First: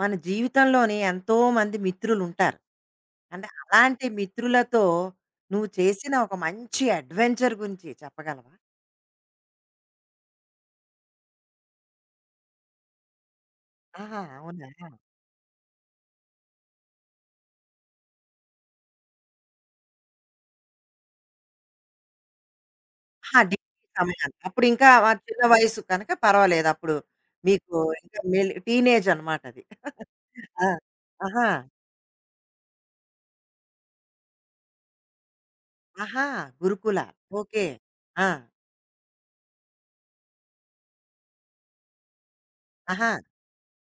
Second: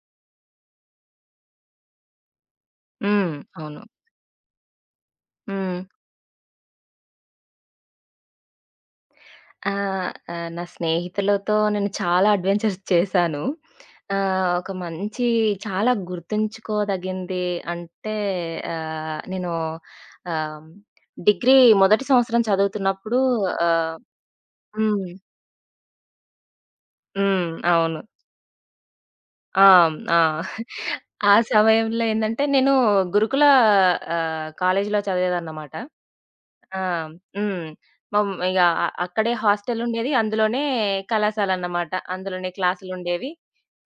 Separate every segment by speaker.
Speaker 1: మన జీవితంలోని ఎంతో మంది మిత్రులుంటారు.
Speaker 2: హ్మ్.
Speaker 1: అంటే
Speaker 2: అవును.
Speaker 1: అలాంటి మిత్రులతో నువ్వు
Speaker 2: హ్మ్.
Speaker 1: చేసిన ఒక మంచి అడ్వెంచర్ గురించి చెప్పగలవా?
Speaker 2: ఆహ్, ఆహ్, నా స్నేహితులతో నేను చాలా అడ్వెంచర్స్ చేశాను.
Speaker 1: ఆహా! అవునా?
Speaker 2: ఒక మంచి చాలా గుర్తుంచుకోదగింది అంటే ఆహ్, నేను ఆహ్, డిగ్రీ మొదటి సంవత్సరం చదువుతున్నప్పుడు.
Speaker 1: ఆహా! డిగ్రీ
Speaker 2: ఆహ్,
Speaker 1: సమయాన. అప్పుడు ఇంకా
Speaker 2: హ్మ్.
Speaker 1: చిన్న వయసు కనుక పర్వాలేదు. అప్పుడు
Speaker 2: హ్మ్.
Speaker 1: మీకు
Speaker 2: అవును.
Speaker 1: ఇంకా టీనేజ్ అనమాట అది.
Speaker 2: ఆ! ఆ!
Speaker 1: ఆ!
Speaker 2: ఆ
Speaker 1: ఆహా!
Speaker 2: సమయంలో ఏందంటే నేను గురుకుల కాలేజీలో చదివేదన్నమాట.
Speaker 1: ఆహా!
Speaker 2: ఆ!
Speaker 1: గురుకుల. ఓకే.
Speaker 2: హ్మ్.
Speaker 1: ఆ!
Speaker 2: మమ్ ఇగ అ అక్కడే హాస్టలుండేది. అందులోనే కళాశాలన్నమాట. అందులోనే
Speaker 1: ఆహా!
Speaker 2: క్లాసులుండేవి.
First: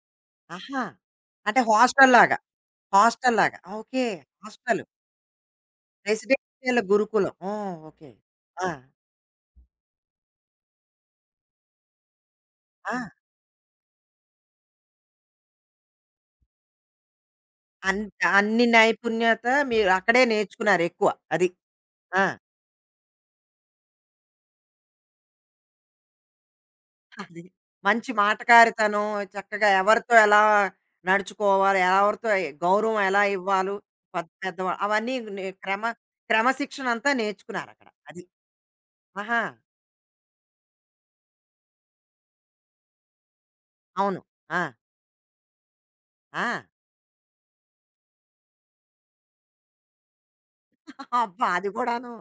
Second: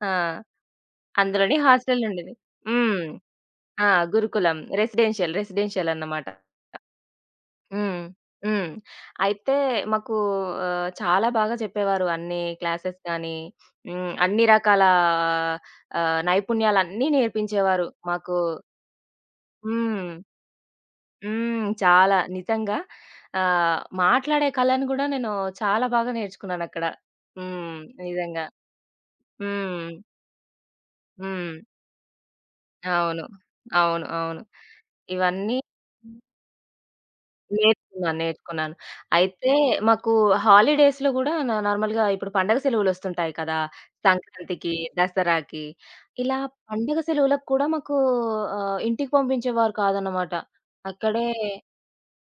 Speaker 2: ఆ!
Speaker 1: ఆహా!
Speaker 2: అందులోనే
Speaker 1: అంటే
Speaker 2: హాస్టలుండేది.
Speaker 1: హాస్టల్‌లాగా.
Speaker 2: హ్మ్.
Speaker 1: హాస్టల్‌లాగా.
Speaker 2: ఆ!
Speaker 1: ఓకే.
Speaker 2: గురుకులం.
Speaker 1: హాస్టల్.
Speaker 2: రెసిడెన్షియలన్నమాట.
Speaker 1: రెసిడెన్షియల్ గురుకులం. ఓహ్!
Speaker 2: హ్మ్.
Speaker 1: ఓకే. ఆ!
Speaker 2: హ్మ్. అయితే మాకు చాలా బాగా చెప్పేవారు అన్ని
Speaker 1: ఆ!
Speaker 2: క్లాసెస్, కానీ అన్ని రకాల నైపుణ్యాలన్నీ నేర్పించేవారు
Speaker 1: అన్
Speaker 2: మాకు.
Speaker 1: అన్ని నైపుణ్యత మీరు
Speaker 2: హ్మ్.
Speaker 1: అక్కడే నేర్చుకున్నారు ఎక్కువ. అది.
Speaker 2: హ్మ్. చాలా.
Speaker 1: ఆ!
Speaker 2: నిజంగా మాట్లాడే కళను గూడా నేను చాలా బాగా నేర్చుకున్నానక్కడ.
Speaker 1: అది.
Speaker 2: హ్మ్.
Speaker 1: మంచి
Speaker 2: నిజంగా.
Speaker 1: మాటకారితనం, చక్కగా
Speaker 2: హ్మ్.
Speaker 1: ఎవరితో ఎలా
Speaker 2: హ్మ్.
Speaker 1: నడుచుకోవాలి, ఎవరితో గౌరవం ఎలా
Speaker 2: అవును.
Speaker 1: ఇవ్వాలో,
Speaker 2: అవును.
Speaker 1: పెద్ద
Speaker 2: అవును.
Speaker 1: పెద్దవాళ్ళు అవన్నీ నే
Speaker 2: ఇవన్నీ
Speaker 1: క్రమ క్రమశిక్షణ అంతా నేర్చుకున్నారక్కడ.
Speaker 2: నేర్చుకున్నాను.
Speaker 1: అది.
Speaker 2: నేర్చుకున్నాను.
Speaker 1: ఆహా!
Speaker 2: అయితే మాకు హాలిడేస్‌లో గూడా నార్మల్‌గా ఇప్పుడు పండగ సెలవులొస్తుంటాయి కదా!
Speaker 1: అవును. ఆ!
Speaker 2: సంక్రాంతికి, దసరాకి, ఇలా
Speaker 1: ఆ!
Speaker 2: పండగ సెలవులకు కూడా మాకు ఇంటికి పంపించేవారు కాదన్నమాట. అక్కడే.
Speaker 1: అబ్బా! అది కూడాను.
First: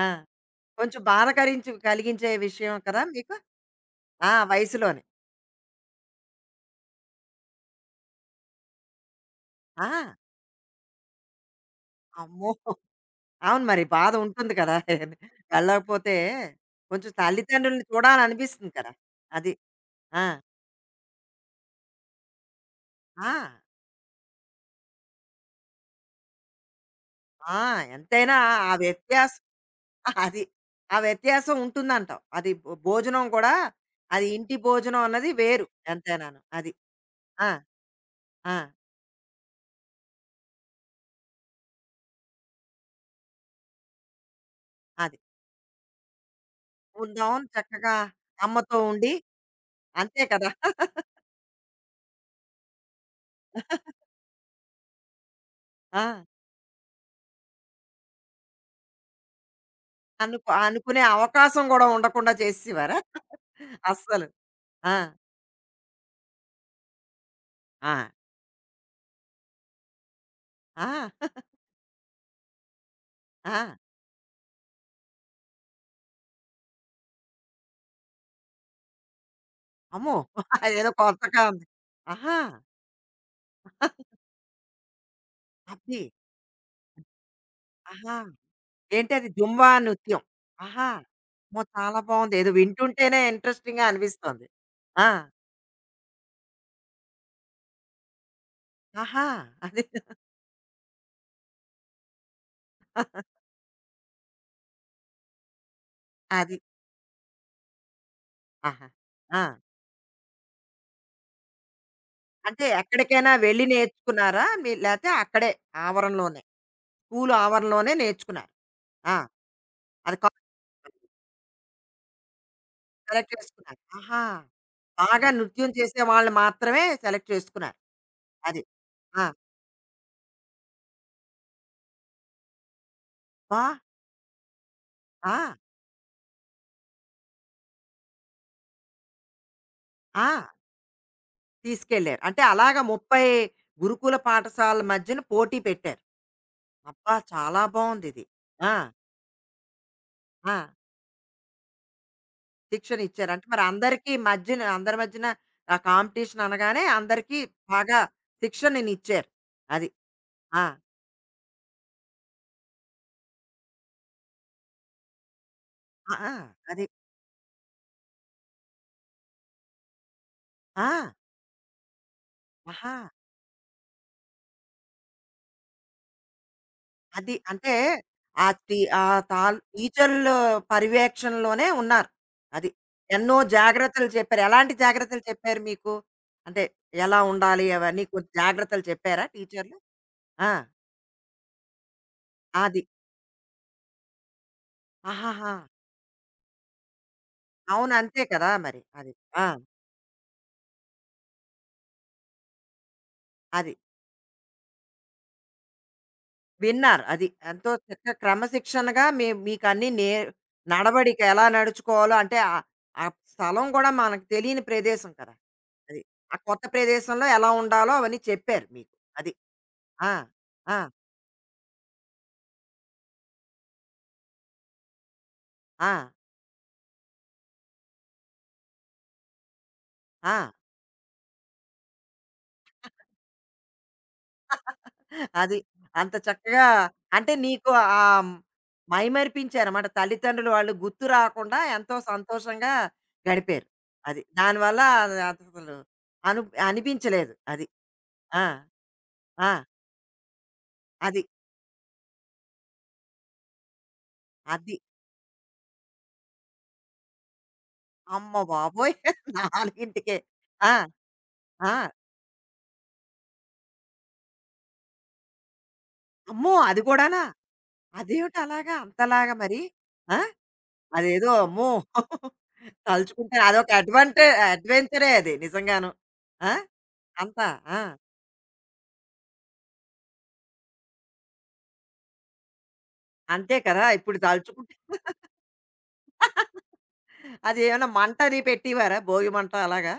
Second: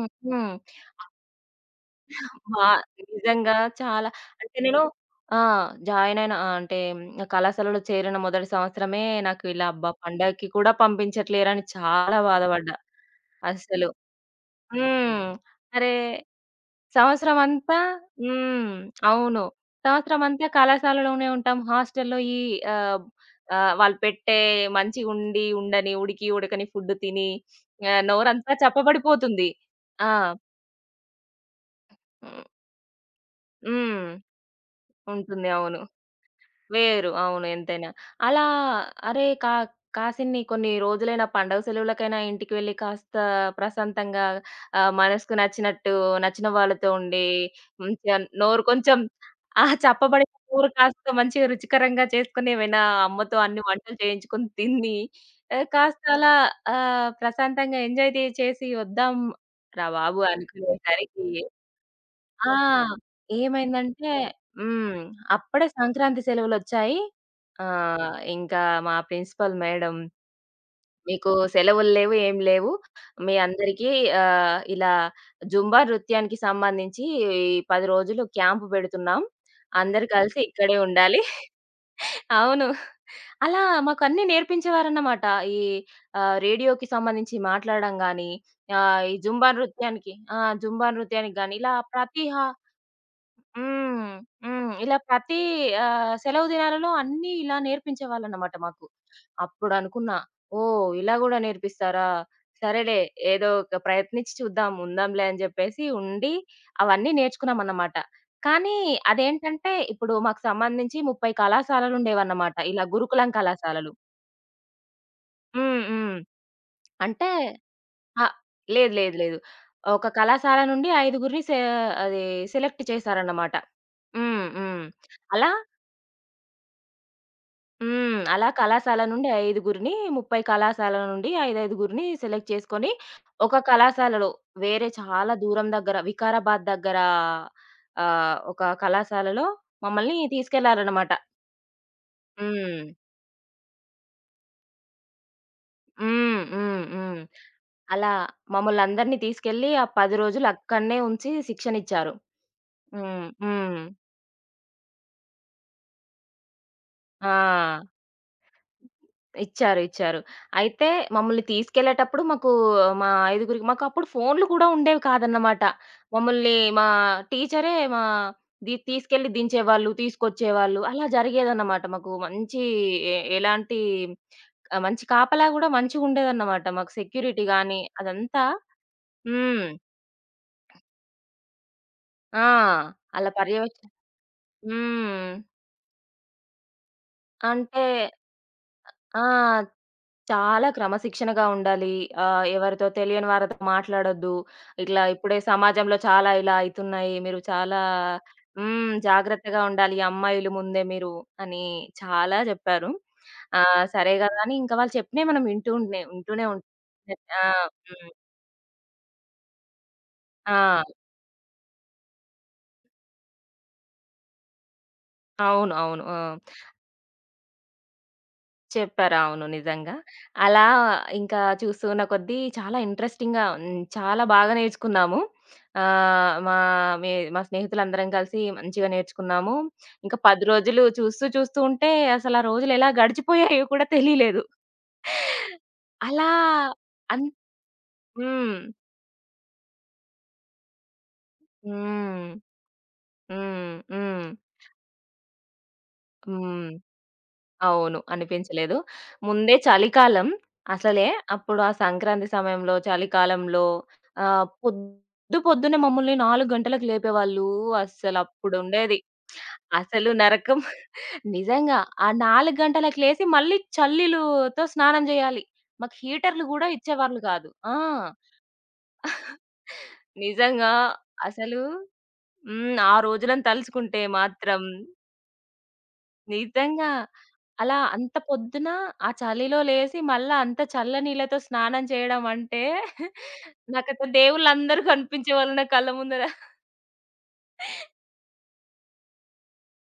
Speaker 1: ఆ!
Speaker 2: హ్మ్.
Speaker 1: కొంచెం బాధ కలిగించే
Speaker 2: వా
Speaker 1: విషయం కదా మీకు.
Speaker 2: నిజంగా చాలా.
Speaker 1: ఆ!
Speaker 2: అంటే నేను
Speaker 1: వయసులోనే.
Speaker 2: ఆ! జాయినయిన, అంటే కళాశాలలో చేరిన మొదటి సంవత్సరమే నాకు ఇలా అబ్బా!
Speaker 1: ఆ!
Speaker 2: పండగకి కూడా పంపించట్లేరని చాలా
Speaker 1: అమ్మో!
Speaker 2: బాధపడ్డా.
Speaker 1: అవును మరి.
Speaker 2: అస్సలు.
Speaker 1: బాధ ఉంటుంది కదా!
Speaker 2: హ్మ్. అరే!
Speaker 1: వెళ్ళకపోతే కొంచెం
Speaker 2: సంవత్సరమంతా.
Speaker 1: తల్లిదండ్రుల్ని చూడాలనిపిస్తుంది
Speaker 2: హ్మ్.
Speaker 1: కదా!
Speaker 2: అవును.
Speaker 1: అది. ఆ!
Speaker 2: సంవత్సరమంతా కళాశాలలోనే ఉంటాం. హాస్టల్‌లో ఆహ్,
Speaker 1: ఆ!
Speaker 2: వాళ్ళు పెట్టే మంచిగుండి, ఉండని, ఉడికి, ఉడకని ఫుడ్ తిని
Speaker 1: ఆ! ఎంతైనా
Speaker 2: నోరంతా
Speaker 1: ఆ వ్యత్యాసం
Speaker 2: చప్పబడిపోతుంది. ఆ!
Speaker 1: అది. ఆ వ్యత్యాసం ఉంటుందంటావు. అది భోజనం కూడా
Speaker 2: హ్మ్.
Speaker 1: అది ఇంటి భోజనం అన్నది
Speaker 2: ఉంటుంది.
Speaker 1: వేరు
Speaker 2: అవును.
Speaker 1: ఎంతైనాను. అది.
Speaker 2: వేరు. అవును.
Speaker 1: ఆ!
Speaker 2: ఎంతైనా. అలా
Speaker 1: ఆ!
Speaker 2: అరే! కా కాసిన్ని కొన్ని రోజులైనా పండగ సెలవులకైనా ఇంటికి వెళ్లి కాస్త ప్రశాంతంగా,
Speaker 1: అది.
Speaker 2: మనసుకు నచ్చినట్టు నచ్చిన వాళ్ళతో ఉండి
Speaker 1: ఉందాం చక్కగా
Speaker 2: మంచిగా, నోరు
Speaker 1: అమ్మతో
Speaker 2: కొంచెం
Speaker 1: ఉండి అంతే
Speaker 2: చప్పబడిన
Speaker 1: కదా!
Speaker 2: కూర కాస్త మంచిగా రుచికరంగా చేసుకొని, ఏమైనా అమ్మతో అన్ని వంటలు చేయించుకొని తిని కాస్త
Speaker 1: ఆ!
Speaker 2: అలా ప్రశాంతంగా ఎంజాయ్ ది చేసి వద్దాం రా బాబు
Speaker 1: అనుకునే
Speaker 2: అనుకునేసరికి,
Speaker 1: అవకాశం గూడా ఉండకుండా
Speaker 2: ఆ!
Speaker 1: చేసేవారా?
Speaker 2: ఏమైందంటే
Speaker 1: అస్సలు. ఆ!
Speaker 2: హ్మ్. అప్పుడే సంక్రాంతి సెలవులొచ్చాయి.
Speaker 1: ఆ!
Speaker 2: ఇంకా మా ప్రిన్సిపల్ మేడం,
Speaker 1: ఆ!
Speaker 2: "మీకు సెలవులు లేవు, ఏం లేవు. మీ
Speaker 1: ఆ!
Speaker 2: అందరికీ ఇలా జుంబా నృత్యానికి సంబంధించి 10 రోజులు క్యాంప్ పెడుతున్నాం. అందరూ
Speaker 1: అమ్మో!
Speaker 2: కలిసి ఇక్కడే
Speaker 1: అదేదో
Speaker 2: ఉండాలి."
Speaker 1: కొత్తగా ఉంది. ఆహా!
Speaker 2: అవును. అలా మాకు అన్నీ నేర్పించేవారన్నమాట. ఈ
Speaker 1: అది.
Speaker 2: రేడియోకి సంబంధించి మాట్లాడడం
Speaker 1: ఆహా!
Speaker 2: గాని, ఈ
Speaker 1: ఏంటది
Speaker 2: జుంబా
Speaker 1: జుంబా
Speaker 2: నృత్యానికి
Speaker 1: నృత్యం. ఆహా!
Speaker 2: జుంబా నృత్యానికి గాని,
Speaker 1: అమ్మో!
Speaker 2: ఇలా
Speaker 1: చాలా
Speaker 2: ప్రతి
Speaker 1: బావుంది.
Speaker 2: హా
Speaker 1: ఏదో వింటుంటేనే ఇంట్రెస్టింగ్‌గా
Speaker 2: హ్మ్.
Speaker 1: అనిపిస్తోంది.
Speaker 2: హ్మ్. ఇలా
Speaker 1: ఆ!
Speaker 2: ప్రతి సెలవు దినాలలో అన్నీ ఇలా నేర్పించేవాళ్ళన్నమాట మాకు.
Speaker 1: ఆహా! అది.
Speaker 2: అప్పుడనుకున్నా, ఓహ్! ఇలా గూడా నేర్పిస్తారా? సరేలే, ఏదో ఒక ప్రయత్నించి చూద్దాం, ఉందాంలే అని జెప్పేసి ఉండి
Speaker 1: అది.
Speaker 2: అవన్నీ నేర్చుకున్నామన్నమాట. కానీ
Speaker 1: ఆహా! ఆ!
Speaker 2: అదేంటంటే, ఇప్పుడు మాకు సంబంధించి 30 కళాశాలలుండేవన్నమాట.
Speaker 1: అంటే
Speaker 2: ఇలా గురుకులం
Speaker 1: ఎక్కడికైనా వెళ్లి
Speaker 2: కళాశాలలు.
Speaker 1: నేర్చుకున్నారా? మీ లేతే అక్కడే
Speaker 2: హ్మ్. హ్మ్.
Speaker 1: ఆవరణలోనే,
Speaker 2: అంటే
Speaker 1: స్కూలు ఆవరణలోనే
Speaker 2: అ
Speaker 1: నేర్చుకున్నారు.
Speaker 2: లేదు.
Speaker 1: ఆ!
Speaker 2: లేదు. లేదు. ఒక
Speaker 1: అది కా
Speaker 2: కళాశాల నుండి ఐదుగురిని సె అది సెలెక్ట్
Speaker 1: సెలెక్ట్
Speaker 2: చేశారన్నమాట.
Speaker 1: చేసుకున్నారు. ఆహా!
Speaker 2: హ్మ్. హ్మ్.
Speaker 1: బాగా
Speaker 2: అలా
Speaker 1: నృత్యం చేసే వాళ్ళని మాత్రమే సెలెక్ట్ చేసుకున్నారు.
Speaker 2: హ్మ్. అలా
Speaker 1: అది.
Speaker 2: కళాశాల
Speaker 1: ఆ!
Speaker 2: నుండి ఐదుగురిని, 30 కళాశాలల నుండి ఐదైదుగురిని సెలెక్ట్ చేసుకొని, ఒక
Speaker 1: అబ్బా!
Speaker 2: కళాశాలలో వేరే చాలా
Speaker 1: ఆ!
Speaker 2: దూరం దగ్గర, వికారాబాద్ దగ్గర ఒక కళాశాలలో మమ్మల్ని
Speaker 1: ఆ!
Speaker 2: తీసుకెళ్లారన్నమాట.
Speaker 1: తీసుకెళ్లారు. అంటే అలాగా
Speaker 2: హ్మ్.
Speaker 1: 30 గురుకుల పాఠశాలల మధ్యన పోటీ పెట్టారు.
Speaker 2: హ్మ్. హ్మ్.
Speaker 1: అబ్బా!
Speaker 2: హ్మ్.
Speaker 1: చాలా
Speaker 2: అలా
Speaker 1: బావుందిది. ఆ!
Speaker 2: మమ్మల్నందరిని తీసుకెళ్ళి ఆ 10 రోజులు
Speaker 1: ఆ!
Speaker 2: అక్కడనే ఉంచి శిక్షణ ఇచ్చారు.
Speaker 1: శిక్షణ
Speaker 2: హ్మ్.
Speaker 1: ఇచ్చారు. అంటే మరి
Speaker 2: హ్మ్.
Speaker 1: అందరికీ మధ్యన అందరి మధ్యన ఆ కాంపిటీషన్ అనగానే
Speaker 2: ఆ!
Speaker 1: అందరికీ బాగా శిక్షణనిచ్చారు.
Speaker 2: ఇచ్చారు.
Speaker 1: అది.
Speaker 2: ఇచ్చారు.
Speaker 1: ఆ!
Speaker 2: అయితే మమ్మల్ని తీసుకెళ్ళేటప్పుడు మాకు మా ఐదుగురికి మాకప్పుడు ఫోన్‌లు కూడా ఉండేవి కాదన్నమాట.
Speaker 1: ఆ! ఆ!
Speaker 2: మమ్మల్ని
Speaker 1: అది.
Speaker 2: మా టీచరే తీసుకెళ్ళి దించేవాళ్ళు, తీసుకొచ్చేవాళ్ళు. అలా
Speaker 1: ఆ!
Speaker 2: జరిగేదన్నమాట మాకు. మంచి
Speaker 1: ఆహా!
Speaker 2: ఎ ఎలాంటి మంచి కాపలా గూడా మంచిగుండేదన్నమాట. మాకు
Speaker 1: అది
Speaker 2: సెక్యూరిటీ
Speaker 1: అంటే
Speaker 2: గాని అదంతా.
Speaker 1: ఆ టీ ఆ తాల్
Speaker 2: హ్మ్.
Speaker 1: టీచర్ల పర్యవేక్షణలోనే ఉన్నారు.
Speaker 2: ఆ!
Speaker 1: అది.
Speaker 2: అలా
Speaker 1: ఎన్నో
Speaker 2: పర్యవేక్ష
Speaker 1: జాగ్రత్తలు చెప్పారు. ఎలాంటి జాగ్రత్తలు
Speaker 2: హ్మ్.
Speaker 1: చెప్పారు మీకు? అంటే ఎలా ఉండాలి
Speaker 2: అంటే
Speaker 1: అవన్నీ కొంచెం జాగ్రత్తలు
Speaker 2: ఆ!
Speaker 1: చెప్పారా టీచర్లు? ఆ!
Speaker 2: చాలా క్రమశిక్షణగా ఉండాలి.
Speaker 1: అది.
Speaker 2: ఎవరితో, తెలియని వారితో మాట్లాడొద్దు. ఇట్లా ఇప్పుడే
Speaker 1: ఆహాహా!
Speaker 2: సమాజంలో చాలా ఇలా అయితున్నాయి. మీరు చాలా
Speaker 1: అవును. అంతే కదా! మరి. అది. ఆ!
Speaker 2: జాగ్రత్తగా ఉండాలి, ఈ అమ్మాయిలు ముందే మీరు అని చాలా జెప్పారు. ఆ!
Speaker 1: అది.
Speaker 2: సరే గదా! అని, ఇంకా వాళ్ళు చెప్పినయి మనం వింటూనే ఉంటాం.
Speaker 1: విన్నారు. అది.
Speaker 2: ఆ!
Speaker 1: ఎంతో చక్క
Speaker 2: హ్మ్.
Speaker 1: క్రమశిక్షణగా మీ మీకన్నీ నే
Speaker 2: ఆ!
Speaker 1: నడవడిక ఎలా నడుచుకోవాలో అంటే ఆ ఆ స్థలం గూడా మనకు తెలియని ప్రదేశం కదా!
Speaker 2: అవును.
Speaker 1: అది.
Speaker 2: అవును.
Speaker 1: ఆ కొత్త ప్రదేశంలో ఎలా ఉండాలో అవన్నీ చెప్పారు మీకు.
Speaker 2: చెప్పారు.
Speaker 1: అది.
Speaker 2: అవును. నిజంగా.
Speaker 1: ఆ!
Speaker 2: అలా
Speaker 1: ఆ!
Speaker 2: ఇంకా చూస్తున్న కొద్దీ చాలా ఇంట్రెస్టింగ్‌గా, చాలా బాగా నేర్చుకున్నాము.
Speaker 1: ఆ!
Speaker 2: ఆహ్, మా మే మా స్నేహితులందరం కలిసి మంచిగా నేర్చుకున్నాము. ఇంకా 10
Speaker 1: ఆ!
Speaker 2: రోజులు చూస్తూ చూస్తూ ఉంటే అసలు ఆ రోజులు ఎలా గడిచిపోయాయో కూడా తెలియలేదు.
Speaker 1: అది. అంత
Speaker 2: అలా
Speaker 1: చక్కగా
Speaker 2: అన్
Speaker 1: అంటే నీకు హ్మ్,
Speaker 2: హ్మ్.
Speaker 1: మైమరిపించారన్నమాట. తల్లిదండ్రులు వాళ్ళు గుర్తు రాకుండా ఎంతో
Speaker 2: హ్మ్.
Speaker 1: సంతోషంగా గడిపారు.
Speaker 2: హ్మ్.
Speaker 1: అది.
Speaker 2: హ్మ్.
Speaker 1: దానివల్ల అది అసలు అను
Speaker 2: హ్మ్.
Speaker 1: అనిపించలేదు. అది.
Speaker 2: అవును.
Speaker 1: ఆ!
Speaker 2: అనిపించలేదు.
Speaker 1: ఆ!
Speaker 2: ముందే చలికాలం అసలే.
Speaker 1: అది.
Speaker 2: అప్పుడు ఆ సంక్రాంతి సమయంలో, చలికాలంలో
Speaker 1: అది.
Speaker 2: పొద్దు పొద్దున్నే మమ్మల్ని 4 గంటలకు లేపేవాళ్ళు.
Speaker 1: అమ్మ బాబోయ్!
Speaker 2: అస్సలప్పుడుండేది. అసలు
Speaker 1: 4కే.
Speaker 2: నరకం.
Speaker 1: ఆ! ఆ!
Speaker 2: నిజంగా. ఆ 4 గంటలకు లేసి మళ్ళీ చల్లీలుతో స్నానం జేయాలి. మాకు హీటర్‌లు
Speaker 1: అమ్మో!
Speaker 2: గూడా
Speaker 1: అది కూడానా?
Speaker 2: ఇచ్చేవాళ్ళు కాదు.
Speaker 1: అదేమిటి అలాగా అంతలాగా మరి? ఆ!
Speaker 2: నిజంగా.
Speaker 1: అదేదో
Speaker 2: అసలు
Speaker 1: అమ్మో!
Speaker 2: హ్మ్. ఆ
Speaker 1: తలుచుకుంటే
Speaker 2: రోజులను
Speaker 1: అదొక
Speaker 2: తలుచుకుంటే
Speaker 1: అడ్వెంటే
Speaker 2: మాత్రం
Speaker 1: అడ్వెంచరే అది నిజంగాను. ఆ!
Speaker 2: నిజంగా.
Speaker 1: అంతా.
Speaker 2: అలా
Speaker 1: ఆ!
Speaker 2: అంత పొద్దున ఆ చలిలో లేసి మళ్ళా అంత చల్ల నీళ్ళతో స్నానం చేయడం అంటే
Speaker 1: అంతే కదా!
Speaker 2: నాకసలు
Speaker 1: ఇప్పుడు తలుచుకుంటే
Speaker 2: దేవుళ్ళందరూ కనిపించేవాళ్ళు నా కళ్ళ ముందర.
Speaker 1: అదేమన్నా మంట అది పెట్టేవారా? భోగి మంట అలాగా?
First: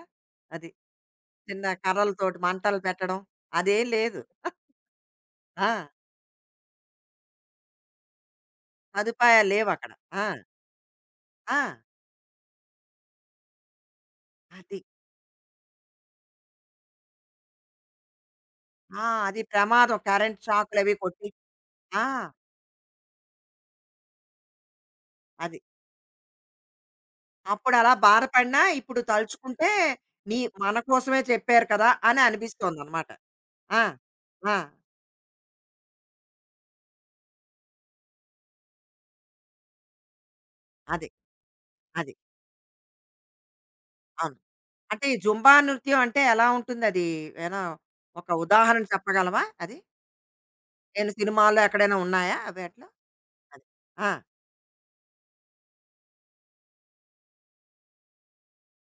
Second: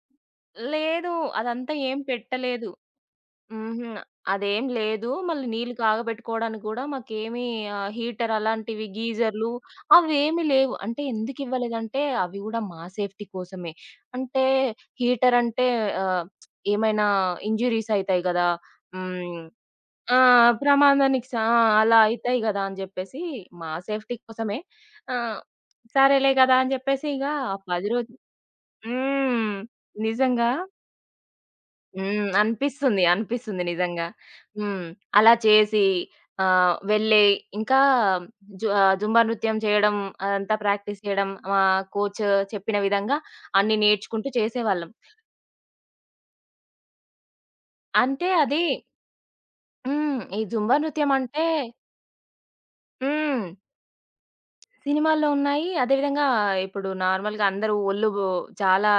Speaker 1: అది
Speaker 2: లేదు.
Speaker 1: చిన్న
Speaker 2: అదంతా ఏం
Speaker 1: కర్రలతోటి
Speaker 2: పెట్టలేదు.
Speaker 1: మంటలు పెట్టడం. అదేం
Speaker 2: హుహు.
Speaker 1: లేదు.
Speaker 2: అదేం లేదు. మళ్ళీ
Speaker 1: ఆ!
Speaker 2: నీళ్ళు కాగబెట్టుకోవడానికి గూడా మాకేమి హీటర్ అలాంటివి,
Speaker 1: సదుపాయాలు
Speaker 2: గీజర్‌లు
Speaker 1: లేవక్కడ. ఆ!
Speaker 2: అవేమి లేవు. అంటే
Speaker 1: ఆ!
Speaker 2: ఎందుకివ్వలేదంటే అవి గూడా మా సేఫ్టీ కోసమే. అంటే
Speaker 1: అది.
Speaker 2: హీటర్ అంటే ఆహ్, ఏమైనా ఇంజ్యూరీస్ అయితాయి గదా!
Speaker 1: ఆ!
Speaker 2: హ్మ్.
Speaker 1: అది ప్రమాదం.
Speaker 2: ఆ!
Speaker 1: కరెంట్ షాక్‌లవి కొట్టి
Speaker 2: ప్రమాదానికి సా ఆ! అలా
Speaker 1: ఆ!
Speaker 2: అయితాయి గదా! అని జెప్పేసి మా సేఫ్టీ కోసమే ఆహ్,
Speaker 1: అది.
Speaker 2: సరేలే గదా! అని జెప్పేసి ఇగ ఆ 10
Speaker 1: అప్పుడలా
Speaker 2: రోజు
Speaker 1: బాధపడినా ఇప్పుడు
Speaker 2: హ్మ్.
Speaker 1: తలుచుకుంటే నీ
Speaker 2: నిజంగా.
Speaker 1: మన కోసమే చెప్పారు కదా! అని
Speaker 2: అనిపిస్తుంది.
Speaker 1: అనిపిస్తోందనమాట.
Speaker 2: అనిపిస్తుంది
Speaker 1: ఆ!
Speaker 2: నిజంగా.
Speaker 1: ఆ!
Speaker 2: హ్మ్. అలా చేసి వెళ్ళి ఇంకా జుంబా నృత్యం చేయడం, అదంతా ప్రాక్టీస్
Speaker 1: అది.
Speaker 2: చేయడం, మా
Speaker 1: అది.
Speaker 2: కోచ్ చెప్పిన విధంగా అన్నీ నేర్చుకుంటూ
Speaker 1: అవును.
Speaker 2: చేసేవాళ్ళం.
Speaker 1: అంటే ఈ జుంబా నృత్యం అంటే ఎలా ఉంటుందది? ఏనా
Speaker 2: అంటే
Speaker 1: ఒక
Speaker 2: అది
Speaker 1: ఉదాహరణ చెప్పగలవా అది?
Speaker 2: హ్మ్. ఈ జుంబా
Speaker 1: నేను
Speaker 2: నృత్యం అంటే
Speaker 1: సినిమాల్లో ఎక్కడైనా ఉన్నాయా అవి అట్లా?
Speaker 2: హ్మ్.
Speaker 1: అది. ఆ!
Speaker 2: సినిమాల్లో ఉన్నాయి. అదేవిధంగా ఇప్పుడు నార్మల్‌గా అందరూ ఒళ్ళు బో చాలా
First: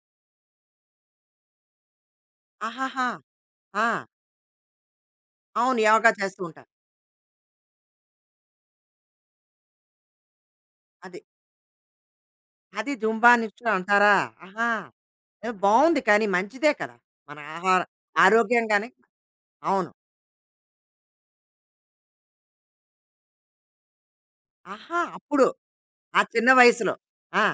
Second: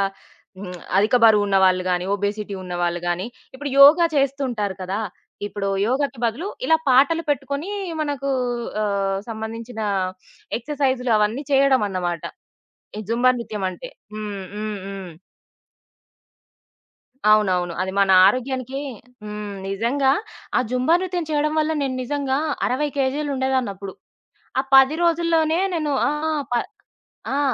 Speaker 2: హ్మ్. అధిక బరువున్న వాళ్ళు గాని, ఒబేసిటీ ఉన్నవాళ్ళు
Speaker 1: ఆహాహా!
Speaker 2: గాని, ఇప్పుడు
Speaker 1: ఆ!
Speaker 2: యోగా చేస్తుంటారు కదా! ఇప్పుడు
Speaker 1: అవును. యోగా
Speaker 2: యోగాకి
Speaker 1: చేస్తూ
Speaker 2: బదులు
Speaker 1: ఉంటారు.
Speaker 2: ఇలా పాటలు పెట్టుకొని మనకు సంబంధించిన ఎక్సర్‌సైజులు
Speaker 1: అది.
Speaker 2: అవన్నీ చేయడం అన్నమాట.
Speaker 1: అది
Speaker 2: ఈ
Speaker 1: జుంబా
Speaker 2: జుంబా నృత్యం
Speaker 1: నృత్యం
Speaker 2: అంటే.
Speaker 1: అంటారా?
Speaker 2: హ్మ్.
Speaker 1: ఆహా!
Speaker 2: హ్మ్. హ్మ్.
Speaker 1: ఏ బావుంది కానీ మంచిదే కదా! మన
Speaker 2: అవునవును.
Speaker 1: ఆహార
Speaker 2: అది మన ఆరోగ్యానికి.
Speaker 1: ఆరోగ్యంగానే అవును.
Speaker 2: నిజంగా ఆ జుంబా నృత్యం చేయడం వల్ల నేను నిజంగా 60 కేజీలు ఉండేదాన్నప్పుడు. ఆ 10
Speaker 1: ఆహా! అప్పుడు
Speaker 2: రోజుల్లోనే నేను ఆ!
Speaker 1: ఆ చిన్న
Speaker 2: ప
Speaker 1: వయసులో.
Speaker 2: ఆ!
Speaker 1: ఆ!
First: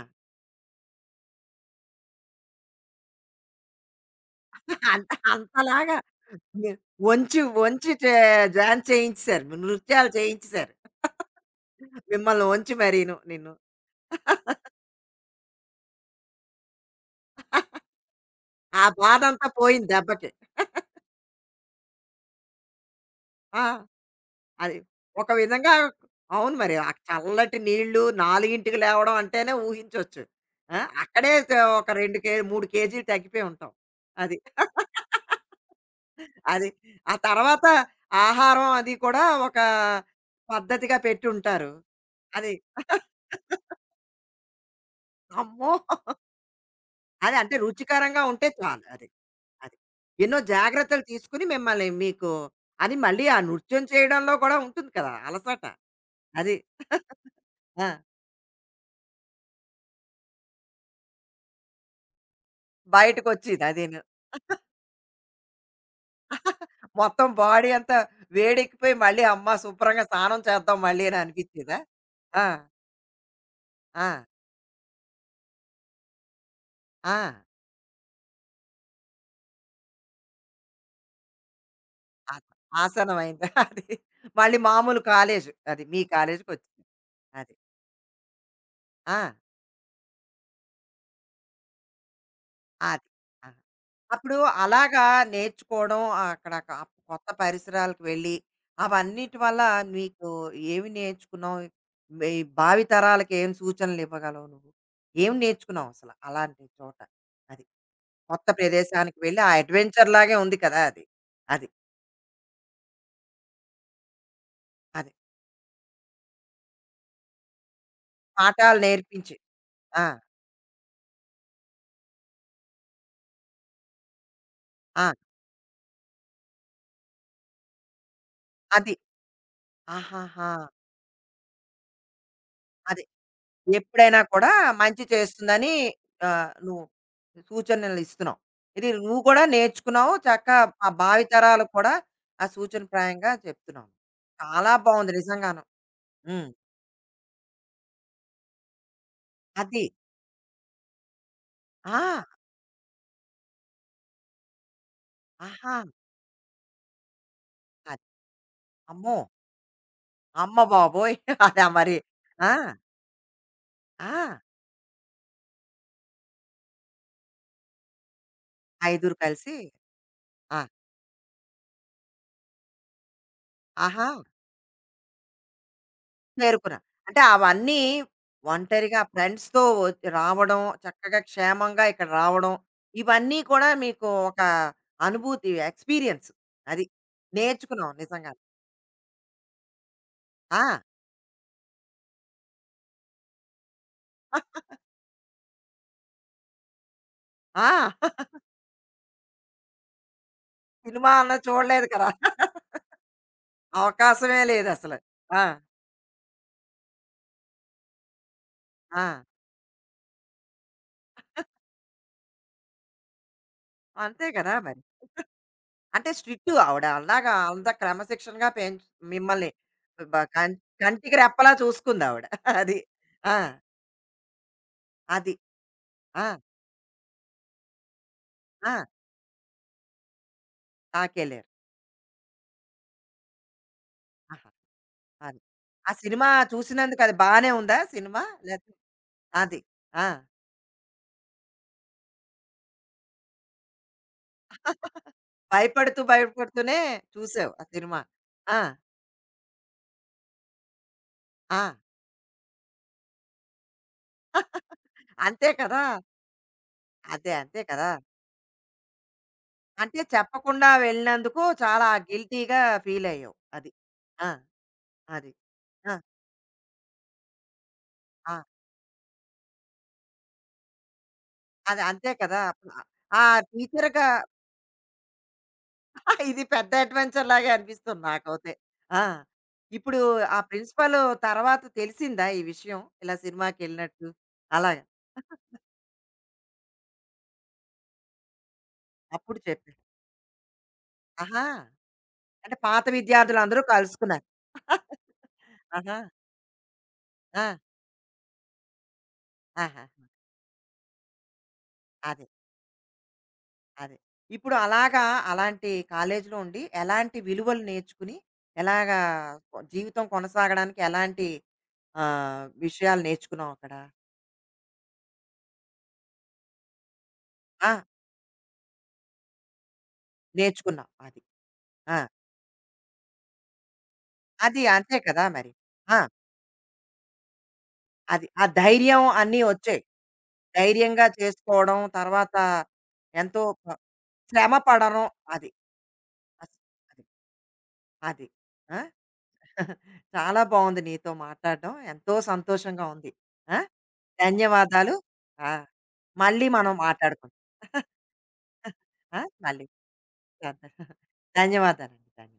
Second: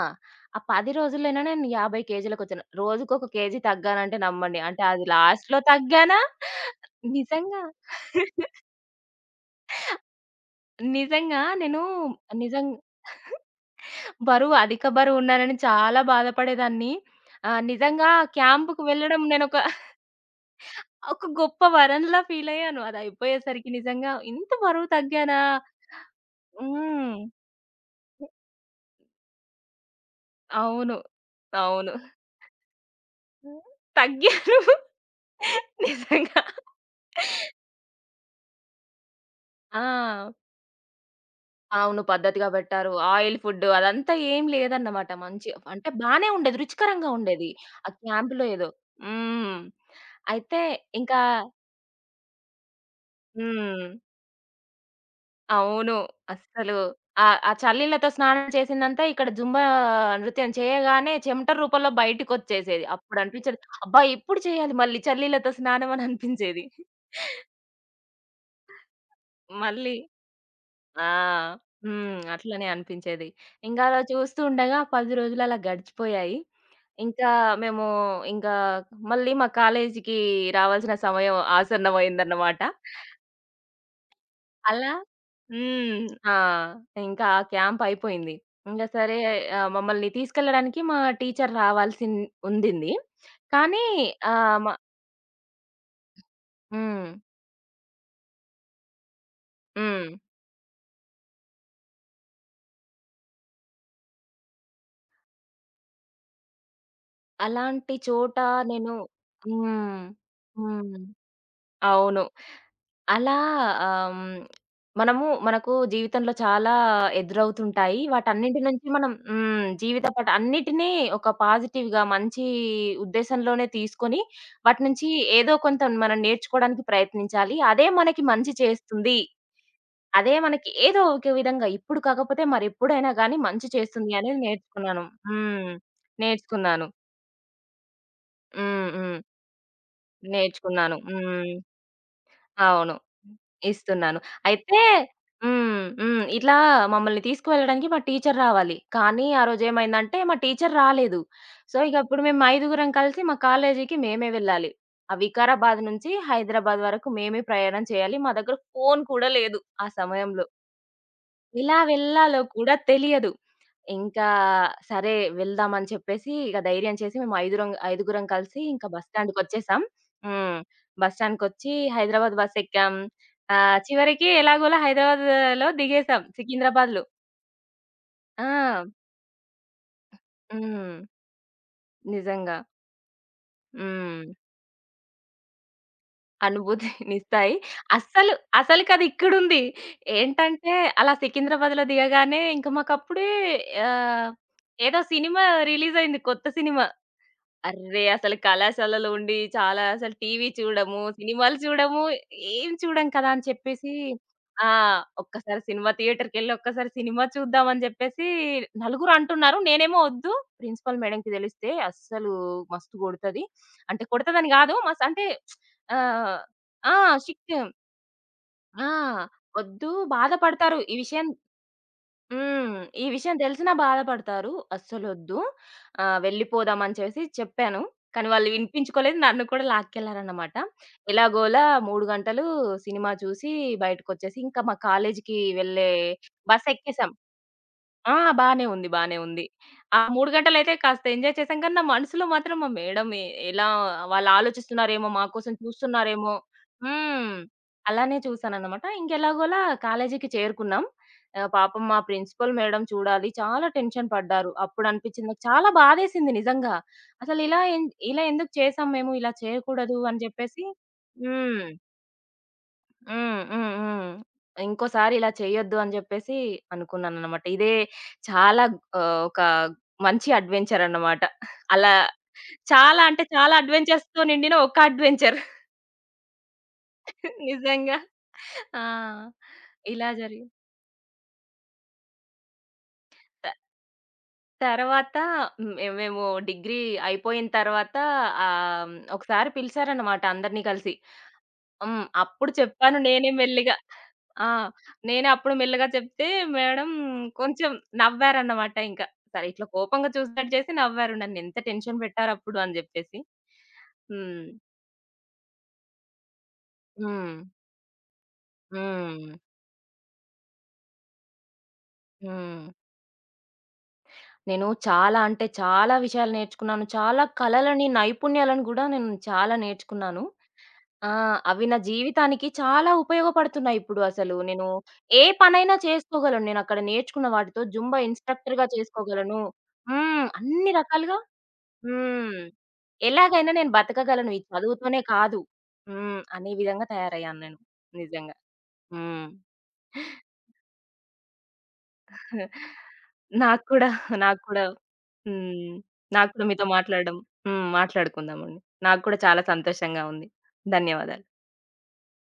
Speaker 2: ఆ 10 రోజుల్లోనే నేను 50 కేజీలకొచ్చాను. రోజుకొక కేజీ తగ్గానంటే నమ్మండి. అంటే అది లాస్ట్‌లో
Speaker 1: అంతలాగా
Speaker 2: తగ్గానా
Speaker 1: ని వంచి,
Speaker 2: నిజంగా.
Speaker 1: వంచి చే డాన్స్ చేయించేసారు. నృత్యాలు చేయించేసారు.
Speaker 2: నిజంగా నేను
Speaker 1: మిమ్మల్ని
Speaker 2: నిజం
Speaker 1: ఉంచి మరీను నిన్ను.
Speaker 2: బరువు అధిక బరువున్నానని చాలా బాధపడేదాన్ని. నిజంగా క్యాంప్‌కి
Speaker 1: ఆ
Speaker 2: వెళ్ళడం
Speaker 1: బాధంతా
Speaker 2: నేనొక ఒక
Speaker 1: పోయింది దెబ్బకి.
Speaker 2: ఒక గొప్ప వరంలా ఫీలయ్యాను.
Speaker 1: ఆ!
Speaker 2: అదయిపోయేసరికి నిజంగా ఇంత
Speaker 1: అది.
Speaker 2: బరువు
Speaker 1: ఒక
Speaker 2: తగ్గానా?
Speaker 1: విధంగా అవును మరి. ఆ
Speaker 2: హ్మ్.
Speaker 1: చల్లటి నీళ్ళు 4కి లేవడం అంటేనే ఊహించొచ్చు. ఆ!
Speaker 2: అవును.
Speaker 1: అక్కడే త ఒక
Speaker 2: అవును.
Speaker 1: 2 కే 3 కేజీలు తగ్గిపోయి ఉంటాం. అది.
Speaker 2: తగ్గాను. నిజంగా.
Speaker 1: అది. ఆ తర్వాత ఆహారం అది కూడా ఒక
Speaker 2: ఆ!
Speaker 1: పద్ధతిగా పెట్టుంటారు.
Speaker 2: అవును. పద్ధతిగా
Speaker 1: అది.
Speaker 2: బెట్టారు. ఆయిల్ ఫుడ్డు అదంతా ఏం లేదన్నమాట. మంచి
Speaker 1: అమ్మో!
Speaker 2: అంటే బానే ఉండేది. రుచికరంగా
Speaker 1: అది
Speaker 2: ఉండేది.
Speaker 1: అంటే
Speaker 2: ఆ
Speaker 1: రుచికరంగా ఉంటే
Speaker 2: క్యాంప్‌లో ఏదో.
Speaker 1: చాలు అది.
Speaker 2: హ్మ్.
Speaker 1: అది. ఎన్నో
Speaker 2: అయితే
Speaker 1: జాగ్రత్తలు
Speaker 2: ఇంకా
Speaker 1: తీసుకొని మిమ్మల్ని మీకు అని మళ్ళీ ఆ నృత్యం
Speaker 2: హ్మ్.
Speaker 1: చేయడంలో కూడా ఉంటుంది కదా అలసట.
Speaker 2: అవును.
Speaker 1: అది.
Speaker 2: అస్సలు ఆ ఆ
Speaker 1: ఆ!
Speaker 2: చల్లీళ్ళతో స్నానం చేసిందంతా ఇక్కడ జుంబా నృత్యం చేయగానే చెమట రూపంలో బయటికొచ్చేసేది. అప్పుడు అనిపించేది,
Speaker 1: బయటకొచ్చేది అదీను.
Speaker 2: అబ్బా! ఎప్పుడు చేయాలి మళ్ళీ చల్లీళ్ళతో స్నానం అని అనిపించేది.
Speaker 1: మొత్తం బాడీ అంతా వేడెక్కిపోయి మళ్ళీ అమ్మా!
Speaker 2: మళ్ళీ
Speaker 1: శుభ్రంగా స్నానం చేద్దాం మళ్ళీ
Speaker 2: ఆ!
Speaker 1: అని అనిపిచ్చేదా?
Speaker 2: హ్మ్.
Speaker 1: ఆ!
Speaker 2: అట్లనే అనిపించేది. ఇంగ అలా
Speaker 1: ఆ!
Speaker 2: చూస్తూ ఉండగా 10 రోజులు అలా గడిచిపోయాయి.
Speaker 1: ఆ!
Speaker 2: ఇంకా మేము ఇంకా మళ్ళీ మా కాలేజీకి రావాల్సిన సమయం
Speaker 1: ఆస
Speaker 2: ఆసన్నమైందన్నమాట.
Speaker 1: ఆసనం అయింది. అది. మళ్ళీ
Speaker 2: అలా
Speaker 1: మామూలు కాలేజు. అది మీ
Speaker 2: హ్మ్. ఆ!
Speaker 1: కాలేజుకొచ్చింది.
Speaker 2: ఇంకా ఆ
Speaker 1: అది.
Speaker 2: క్యాంప్ అయిపోయింది. ఇంగ సరే,
Speaker 1: ఆ!
Speaker 2: మమ్మల్ని తీసుకెళ్ళడానికి మా టీచర్ రావాల్సిన్ ఉండింది.
Speaker 1: అది. ఆ!
Speaker 2: కానీ
Speaker 1: అప్పుడు
Speaker 2: ఆహ్, మ
Speaker 1: అలాగా నేర్చుకోవడం అక్కడ క
Speaker 2: హ్మ్.
Speaker 1: కొత్త పరిసరాలకు వెళ్ళి, అవన్నిటి వల్ల
Speaker 2: హ్మ్.
Speaker 1: మీకు ఏమి నేర్చుకున్నావు? మీ భావితరాలకి ఏం సూచనలు ఇవ్వగలవు నువ్వు? ఏం నేర్చుకున్నావు అలాంటి చోట? అది.
Speaker 2: అలాంటి చోట
Speaker 1: కొత్త
Speaker 2: నేను
Speaker 1: ప్రదేశానికి వెళ్ళి ఆ
Speaker 2: హ్మ్.
Speaker 1: అడ్వెంచర్ లాగే ఉంది కదా!
Speaker 2: హ్మ్.
Speaker 1: అది. అది.
Speaker 2: అవును. అలా ఆహ్, హ్మ్.
Speaker 1: అది.
Speaker 2: మనము, మనకు జీవితంలో చాలా ఎదురవుతుంటాయి. వాటన్నింటి
Speaker 1: పాఠాలు
Speaker 2: నుంచి మనం
Speaker 1: నేర్పించి. ఆ!
Speaker 2: జీవిత పాట అన్నిటిని ఒక పాజిటివ్‌గా మంచి ఉద్దేశంలోనే తీసుకొని, వాటి
Speaker 1: ఆ!
Speaker 2: నుంచి ఏదో కొంత మనం నేర్చుకోవడానికి ప్రయత్నించాలి. అదే మనకి మంచి
Speaker 1: అది.
Speaker 2: చేస్తుంది. అదే
Speaker 1: ఆహాహా!
Speaker 2: మనకి ఏదో ఒక విధంగా ఇప్పుడు కాకపోతే
Speaker 1: అది.
Speaker 2: మరెప్పుడైనా గానీ మంచి చేస్తుంది
Speaker 1: ఎప్పుడైనా
Speaker 2: అనేది
Speaker 1: కూడా మంచి
Speaker 2: నేర్చుకున్నాను.
Speaker 1: చేస్తుందని
Speaker 2: హ్మ్.
Speaker 1: నువ్వు
Speaker 2: నేర్చుకున్నాను.
Speaker 1: సూచనలు ఇస్తున్నావు.
Speaker 2: హ్మ్.
Speaker 1: ఇది
Speaker 2: హ్మ్.
Speaker 1: నువ్వు కూడా నేర్చుకున్నావు. చక్కగా ఆ
Speaker 2: నేర్చుకున్నాను.
Speaker 1: భావితరాలకు కూడా ఆ
Speaker 2: అవును.
Speaker 1: సూచనప్రాయంగా చెప్తున్నావు.
Speaker 2: ఇస్తున్నాను.
Speaker 1: చాలా
Speaker 2: అయితే,
Speaker 1: బావుంది నిజంగాను.
Speaker 2: హ్మ్. హ్మ్.
Speaker 1: హ్మ్.
Speaker 2: ఇట్లా మమ్మల్ని తీసుకువెళ్ళడానికి మా టీచర్ రావాలి. కానీ ఆ
Speaker 1: అది.
Speaker 2: రోజేమైందంటే మా టీచర్ రాలేదు. సో, ఇక
Speaker 1: ఆ!
Speaker 2: అప్పుడు మేము ఐదుగురం కలిసి మా కాలేజీకి మేమే వెళ్ళాలి. ఆ
Speaker 1: ఆహా!
Speaker 2: వికారాబాద్ నుంచి హైదరాబాద్ వరకు మేమే ప్రయాణం
Speaker 1: అది.
Speaker 2: చేయాలి. మా దగ్గర ఫోను
Speaker 1: అమ్మో!
Speaker 2: కూడా లేదు ఆ సమయంలో.
Speaker 1: అమ్మ బాబోయ్! అదా
Speaker 2: ఎలా
Speaker 1: మరి.
Speaker 2: వెళ్ళాలో
Speaker 1: ఆ!
Speaker 2: కూడా తెలియదు. ఇంకా
Speaker 1: ఆ!
Speaker 2: సరే వెళ్దాం అని చెప్పేసి ఇక ధైర్యం చేసి మేము ఐదుగురం కలిసి ఇంకా బస్
Speaker 1: ఐదుగురు కలిసి
Speaker 2: స్టాండ్‌కొచ్చేసాం. హ్మ్.
Speaker 1: ఆ!
Speaker 2: బస్ స్టాండ్‌కొచ్చి హైదరాబాద్ బస్ ఎక్కాం.
Speaker 1: ఆహా!
Speaker 2: చివరికి ఎలాగోలా హైదరాబాద్‌లో దిగేసాం,
Speaker 1: చేరుకున్నా.
Speaker 2: సికింద్రాబాద్‌లో.
Speaker 1: అంటే అవన్నీ
Speaker 2: ఆ!
Speaker 1: ఒంటరిగా ఫ్రెండ్స్‌తో రావడం,
Speaker 2: హ్మ్.
Speaker 1: చక్కగా క్షేమంగా ఇక్కడ రావడం,
Speaker 2: నిజంగా.
Speaker 1: ఇవన్నీ కూడా మీకు
Speaker 2: హ్మ్.
Speaker 1: ఒక అనుభూతి, ఎక్స్‌పీరియన్స్ అది.
Speaker 2: అనుభూతినిస్తాయి.
Speaker 1: నేర్చుకున్నాం నిజంగా.
Speaker 2: అస్సలు అసలుకది ఇక్కడుంది. ఏంటంటే
Speaker 1: ఆ!
Speaker 2: అలా సికింద్రాబాద్‌లో దిగగానే ఇంక మాకప్పుడే ఆహ్, ఏదో సినిమా రిలీజ్ అయింది, కొత్త సినిమా.
Speaker 1: ఆ!
Speaker 2: అర్రే! అసలు కళాశాలలో ఉండి చాలా అసలు టీవీ చూడము,
Speaker 1: సినిమా అన్నా
Speaker 2: సినిమాలు
Speaker 1: చూడలేదు
Speaker 2: చూడము,
Speaker 1: కదా!
Speaker 2: ఏం చూడం కదా! అని చెప్పేసి,
Speaker 1: అవకాశమే
Speaker 2: ఆ!
Speaker 1: లేదసలు. ఆ!
Speaker 2: ఒక్కసారి సినిమా థియేటర్‌కెళ్ళి ఒక్కసారి సినిమా చూద్దాం అని జెప్పేసి
Speaker 1: ఆ!
Speaker 2: నలుగురు అంటున్నారు. నేనేమో వద్దు, ప్రిన్సిపల్ మేడంకి దెలిస్తే అస్సలు మస్తు గొడతది. అంటే
Speaker 1: అంతే
Speaker 2: కొడతదని
Speaker 1: కదా
Speaker 2: గాదు,
Speaker 1: మరి.
Speaker 2: అంటే
Speaker 1: అంటే
Speaker 2: ఆహ్,
Speaker 1: స్ట్రిక్ట్ ఆవిడ
Speaker 2: ఆ!
Speaker 1: అలాగా
Speaker 2: స్ట్రిక్ట్.
Speaker 1: అంత క్రమశిక్షణగా పెంచ్
Speaker 2: ఆ!
Speaker 1: మిమ్మల్ని
Speaker 2: వద్దు,
Speaker 1: బ కం
Speaker 2: బాధపడతారు. ఈ
Speaker 1: కంటికి
Speaker 2: విషయం.
Speaker 1: రెప్పలా చూసుకుందావిడ. అది.
Speaker 2: హ్మ్. ఈ
Speaker 1: ఆ!
Speaker 2: విషయం తెలిసినా బాధపడతారు.
Speaker 1: అది.
Speaker 2: అస్సలొద్దు.
Speaker 1: ఆ!
Speaker 2: వెళ్ళిపోదాం అని చేసి చెప్పాను. కానీ వాళ్ళు
Speaker 1: ఆ!
Speaker 2: వినిపించుకోలేదు. నన్ను కూడా లాక్కెళ్లారన్నమాట.
Speaker 1: తాకేళ్లారు.
Speaker 2: ఎలాగోలా 3 గంటలు సినిమా చూసి బయటకొచ్చేసి
Speaker 1: ఆహా!
Speaker 2: ఇంకా మా
Speaker 1: అది.
Speaker 2: కాలేజీకి వెళ్ళే
Speaker 1: ఆ సినిమా చూసినందుకు
Speaker 2: బస్సెక్కేసాం.
Speaker 1: అది బానే ఉందా
Speaker 2: ఆ!
Speaker 1: సినిమా?
Speaker 2: బానే
Speaker 1: లేతే
Speaker 2: ఉంది. బానే ఉంది.
Speaker 1: అది.
Speaker 2: ఆ
Speaker 1: ఆ!
Speaker 2: 3 గంటలైతే కాస్త ఎంజాయ్ చేసాం. కానీ నా మనసులో మాత్రం మా మేడమ్ ఎ ఎలా వాళ్ళు ఆలోచిస్తున్నారేమో, మా కోసం
Speaker 1: భయపడుతూ,
Speaker 2: చూస్తున్నారేమో.
Speaker 1: భయపడుతూనే
Speaker 2: హ్మ్.
Speaker 1: చూసావు ఆ సినిమా.
Speaker 2: అలానే
Speaker 1: ఆ!
Speaker 2: చూసానన్నమాట. ఇంకెలాగోలా కాలేజీకి చేరుకున్నాం.
Speaker 1: ఆ!
Speaker 2: పాపం మా ప్రిన్సిపల్ మేడమ్ చూడాలి, చాలా టెన్షన్ పడ్డారు. అప్పుడనిపించింది నాకు,
Speaker 1: అంతే
Speaker 2: చాలా
Speaker 1: కదా!
Speaker 2: బాధేసింది నిజంగా.
Speaker 1: అదే.
Speaker 2: అసలు
Speaker 1: అంతే
Speaker 2: ఇలా ఎన్
Speaker 1: కదా!
Speaker 2: ఇలా ఎందుకు చేసాం మేము? ఇలా చేయకూడదు
Speaker 1: అంటే
Speaker 2: అని చెప్పేసి
Speaker 1: చెప్పకుండా వెళ్ళినందుకు
Speaker 2: హ్మ్.
Speaker 1: చాలా గిల్టీగా ఫీలయ్యావు.
Speaker 2: హ్మ్.
Speaker 1: అది.
Speaker 2: హ్మ్. హ్మ్.
Speaker 1: ఆ!
Speaker 2: ఇంకోసారి ఇలా
Speaker 1: అది.
Speaker 2: చేయొద్దు
Speaker 1: ఆ!
Speaker 2: అని జెప్పేసి అనుకున్నాననమాట. ఇదే
Speaker 1: ఆ!
Speaker 2: చాలా ఒక మంచి అడ్వెంచర్ అన్నమాట.
Speaker 1: అది
Speaker 2: అలా
Speaker 1: అంతే కదా! అప్పుడు
Speaker 2: చాలా
Speaker 1: ఆ
Speaker 2: అంటే చాలా
Speaker 1: టీచర్‌గా
Speaker 2: అడ్వెంచర్స్‌తో నిండిన ఒక అడ్వెంచర్
Speaker 1: ఇది పెద్ద అడ్వెంచర్ లాగే
Speaker 2: నిజంగా.
Speaker 1: అనిపిస్తుంది నాకైతే.
Speaker 2: ఆ!
Speaker 1: ఆ! ఇప్పుడు
Speaker 2: ఇలా
Speaker 1: ఆ
Speaker 2: జరిగి
Speaker 1: ప్రిన్సిపల్ తర్వాత తెలిసిందా ఈ విషయం? ఇలా
Speaker 2: త
Speaker 1: సినిమాకెళ్ళినట్టు అలాగా?
Speaker 2: తర్వాత మేము డిగ్రీ అయిపోయిన తర్వాత
Speaker 1: అప్పుడు
Speaker 2: ఒకసారి
Speaker 1: చెప్పారు.
Speaker 2: పిలిచారన్నమాట అందరిని కలిసి.
Speaker 1: ఆహా!
Speaker 2: అప్పుడు
Speaker 1: అంటే పాత
Speaker 2: చెప్పాను నేనే
Speaker 1: విద్యార్థులందరూ
Speaker 2: మెల్లిగా.
Speaker 1: కలుసుకున్నారు.
Speaker 2: ఆ! నేనే అప్పుడు మెల్లగా
Speaker 1: ఆహా!
Speaker 2: చెప్తే మేడం
Speaker 1: ఆ!
Speaker 2: కొంచెం నవ్వారన్నమాట ఇంక. సరే, ఇట్లా
Speaker 1: ఆహా!
Speaker 2: కోపంగా చూసినట్టు చేసి నవ్వారు. నన్నెంత టెన్షన్
Speaker 1: అదే.
Speaker 2: పెట్టారప్పుడు అని జెప్పేసి.
Speaker 1: అదే.
Speaker 2: హ్మ్.
Speaker 1: ఇప్పుడు అలాగా అలాంటి కాలేజీలో ఉండి ఎలాంటి
Speaker 2: హ్మ్.
Speaker 1: విలువలు నేర్చుకుని, ఎలాగా
Speaker 2: హ్మ్.
Speaker 1: కొ- జీవితం కొనసాగడానికి ఎలాంటి
Speaker 2: హ్మ్.
Speaker 1: విషయాలు నేర్చుకున్నావు అక్కడ?
Speaker 2: నేను చాలా అంటే చాలా విషయాలు నేర్చుకున్నాను. చాలా
Speaker 1: ఆ!
Speaker 2: కళలని, నైపుణ్యాలను గూడా నేను చాలా నేర్చుకున్నాను.
Speaker 1: నేర్చుకున్నావు.
Speaker 2: ఆ!
Speaker 1: అది.
Speaker 2: అవి నా
Speaker 1: ఆ!
Speaker 2: జీవితానికి చాలా ఉపయోగపడుతున్నాయి ఇప్పుడు అసలు.
Speaker 1: అది
Speaker 2: నేను
Speaker 1: అంతే
Speaker 2: ఏ
Speaker 1: కదా మరి.
Speaker 2: పనైనా
Speaker 1: ఆ!
Speaker 2: చేసుకోగలను. నేనక్కడ నేర్చుకున్న వాటితో జుంబా
Speaker 1: అది. ఆ
Speaker 2: ఇన్‌స్ట్రక్టర్‌గా
Speaker 1: ధైర్యం అన్నీ
Speaker 2: చేసుకోగలను.
Speaker 1: వచ్చాయి.
Speaker 2: అన్ని
Speaker 1: ధైర్యంగా
Speaker 2: రకాలుగా
Speaker 1: చేసుకోవడం, తర్వాత
Speaker 2: హ్మ్.
Speaker 1: ఎంతో
Speaker 2: ఎలాగైనా నేను బతకగలను. ఈ
Speaker 1: శ్రమ పడడం
Speaker 2: చదువుతోనే కాదు.
Speaker 1: అది.
Speaker 2: అనే
Speaker 1: అస్
Speaker 2: విధంగా
Speaker 1: అది.
Speaker 2: తయారయ్యాను నేను.
Speaker 1: అది.
Speaker 2: నిజంగా.
Speaker 1: ఆ!
Speaker 2: హ్మ్.
Speaker 1: చాలా బాగుంది నీతో మాట్లాడడం. ఎంతో సంతోషంగా ఉంది. ఆ!
Speaker 2: నాకు కూడా, నాకు కూడా,
Speaker 1: ధన్యవాదాలు. ఆ!
Speaker 2: హ్మ్. నాకు
Speaker 1: మళ్ళీ
Speaker 2: కూడా మీతో
Speaker 1: మనం
Speaker 2: మాట్లాడడం.
Speaker 1: మాట్లాడుకుందాం.
Speaker 2: మాట్లాడుకుందామండి. నాకు కూడా
Speaker 1: ఆ!
Speaker 2: చాలా
Speaker 1: మళ్ళీ.
Speaker 2: సంతోషంగా ఉంది. ధన్యవాదాలు.
Speaker 1: ధన్యవాదాలండి. ధన్యవాదాలు.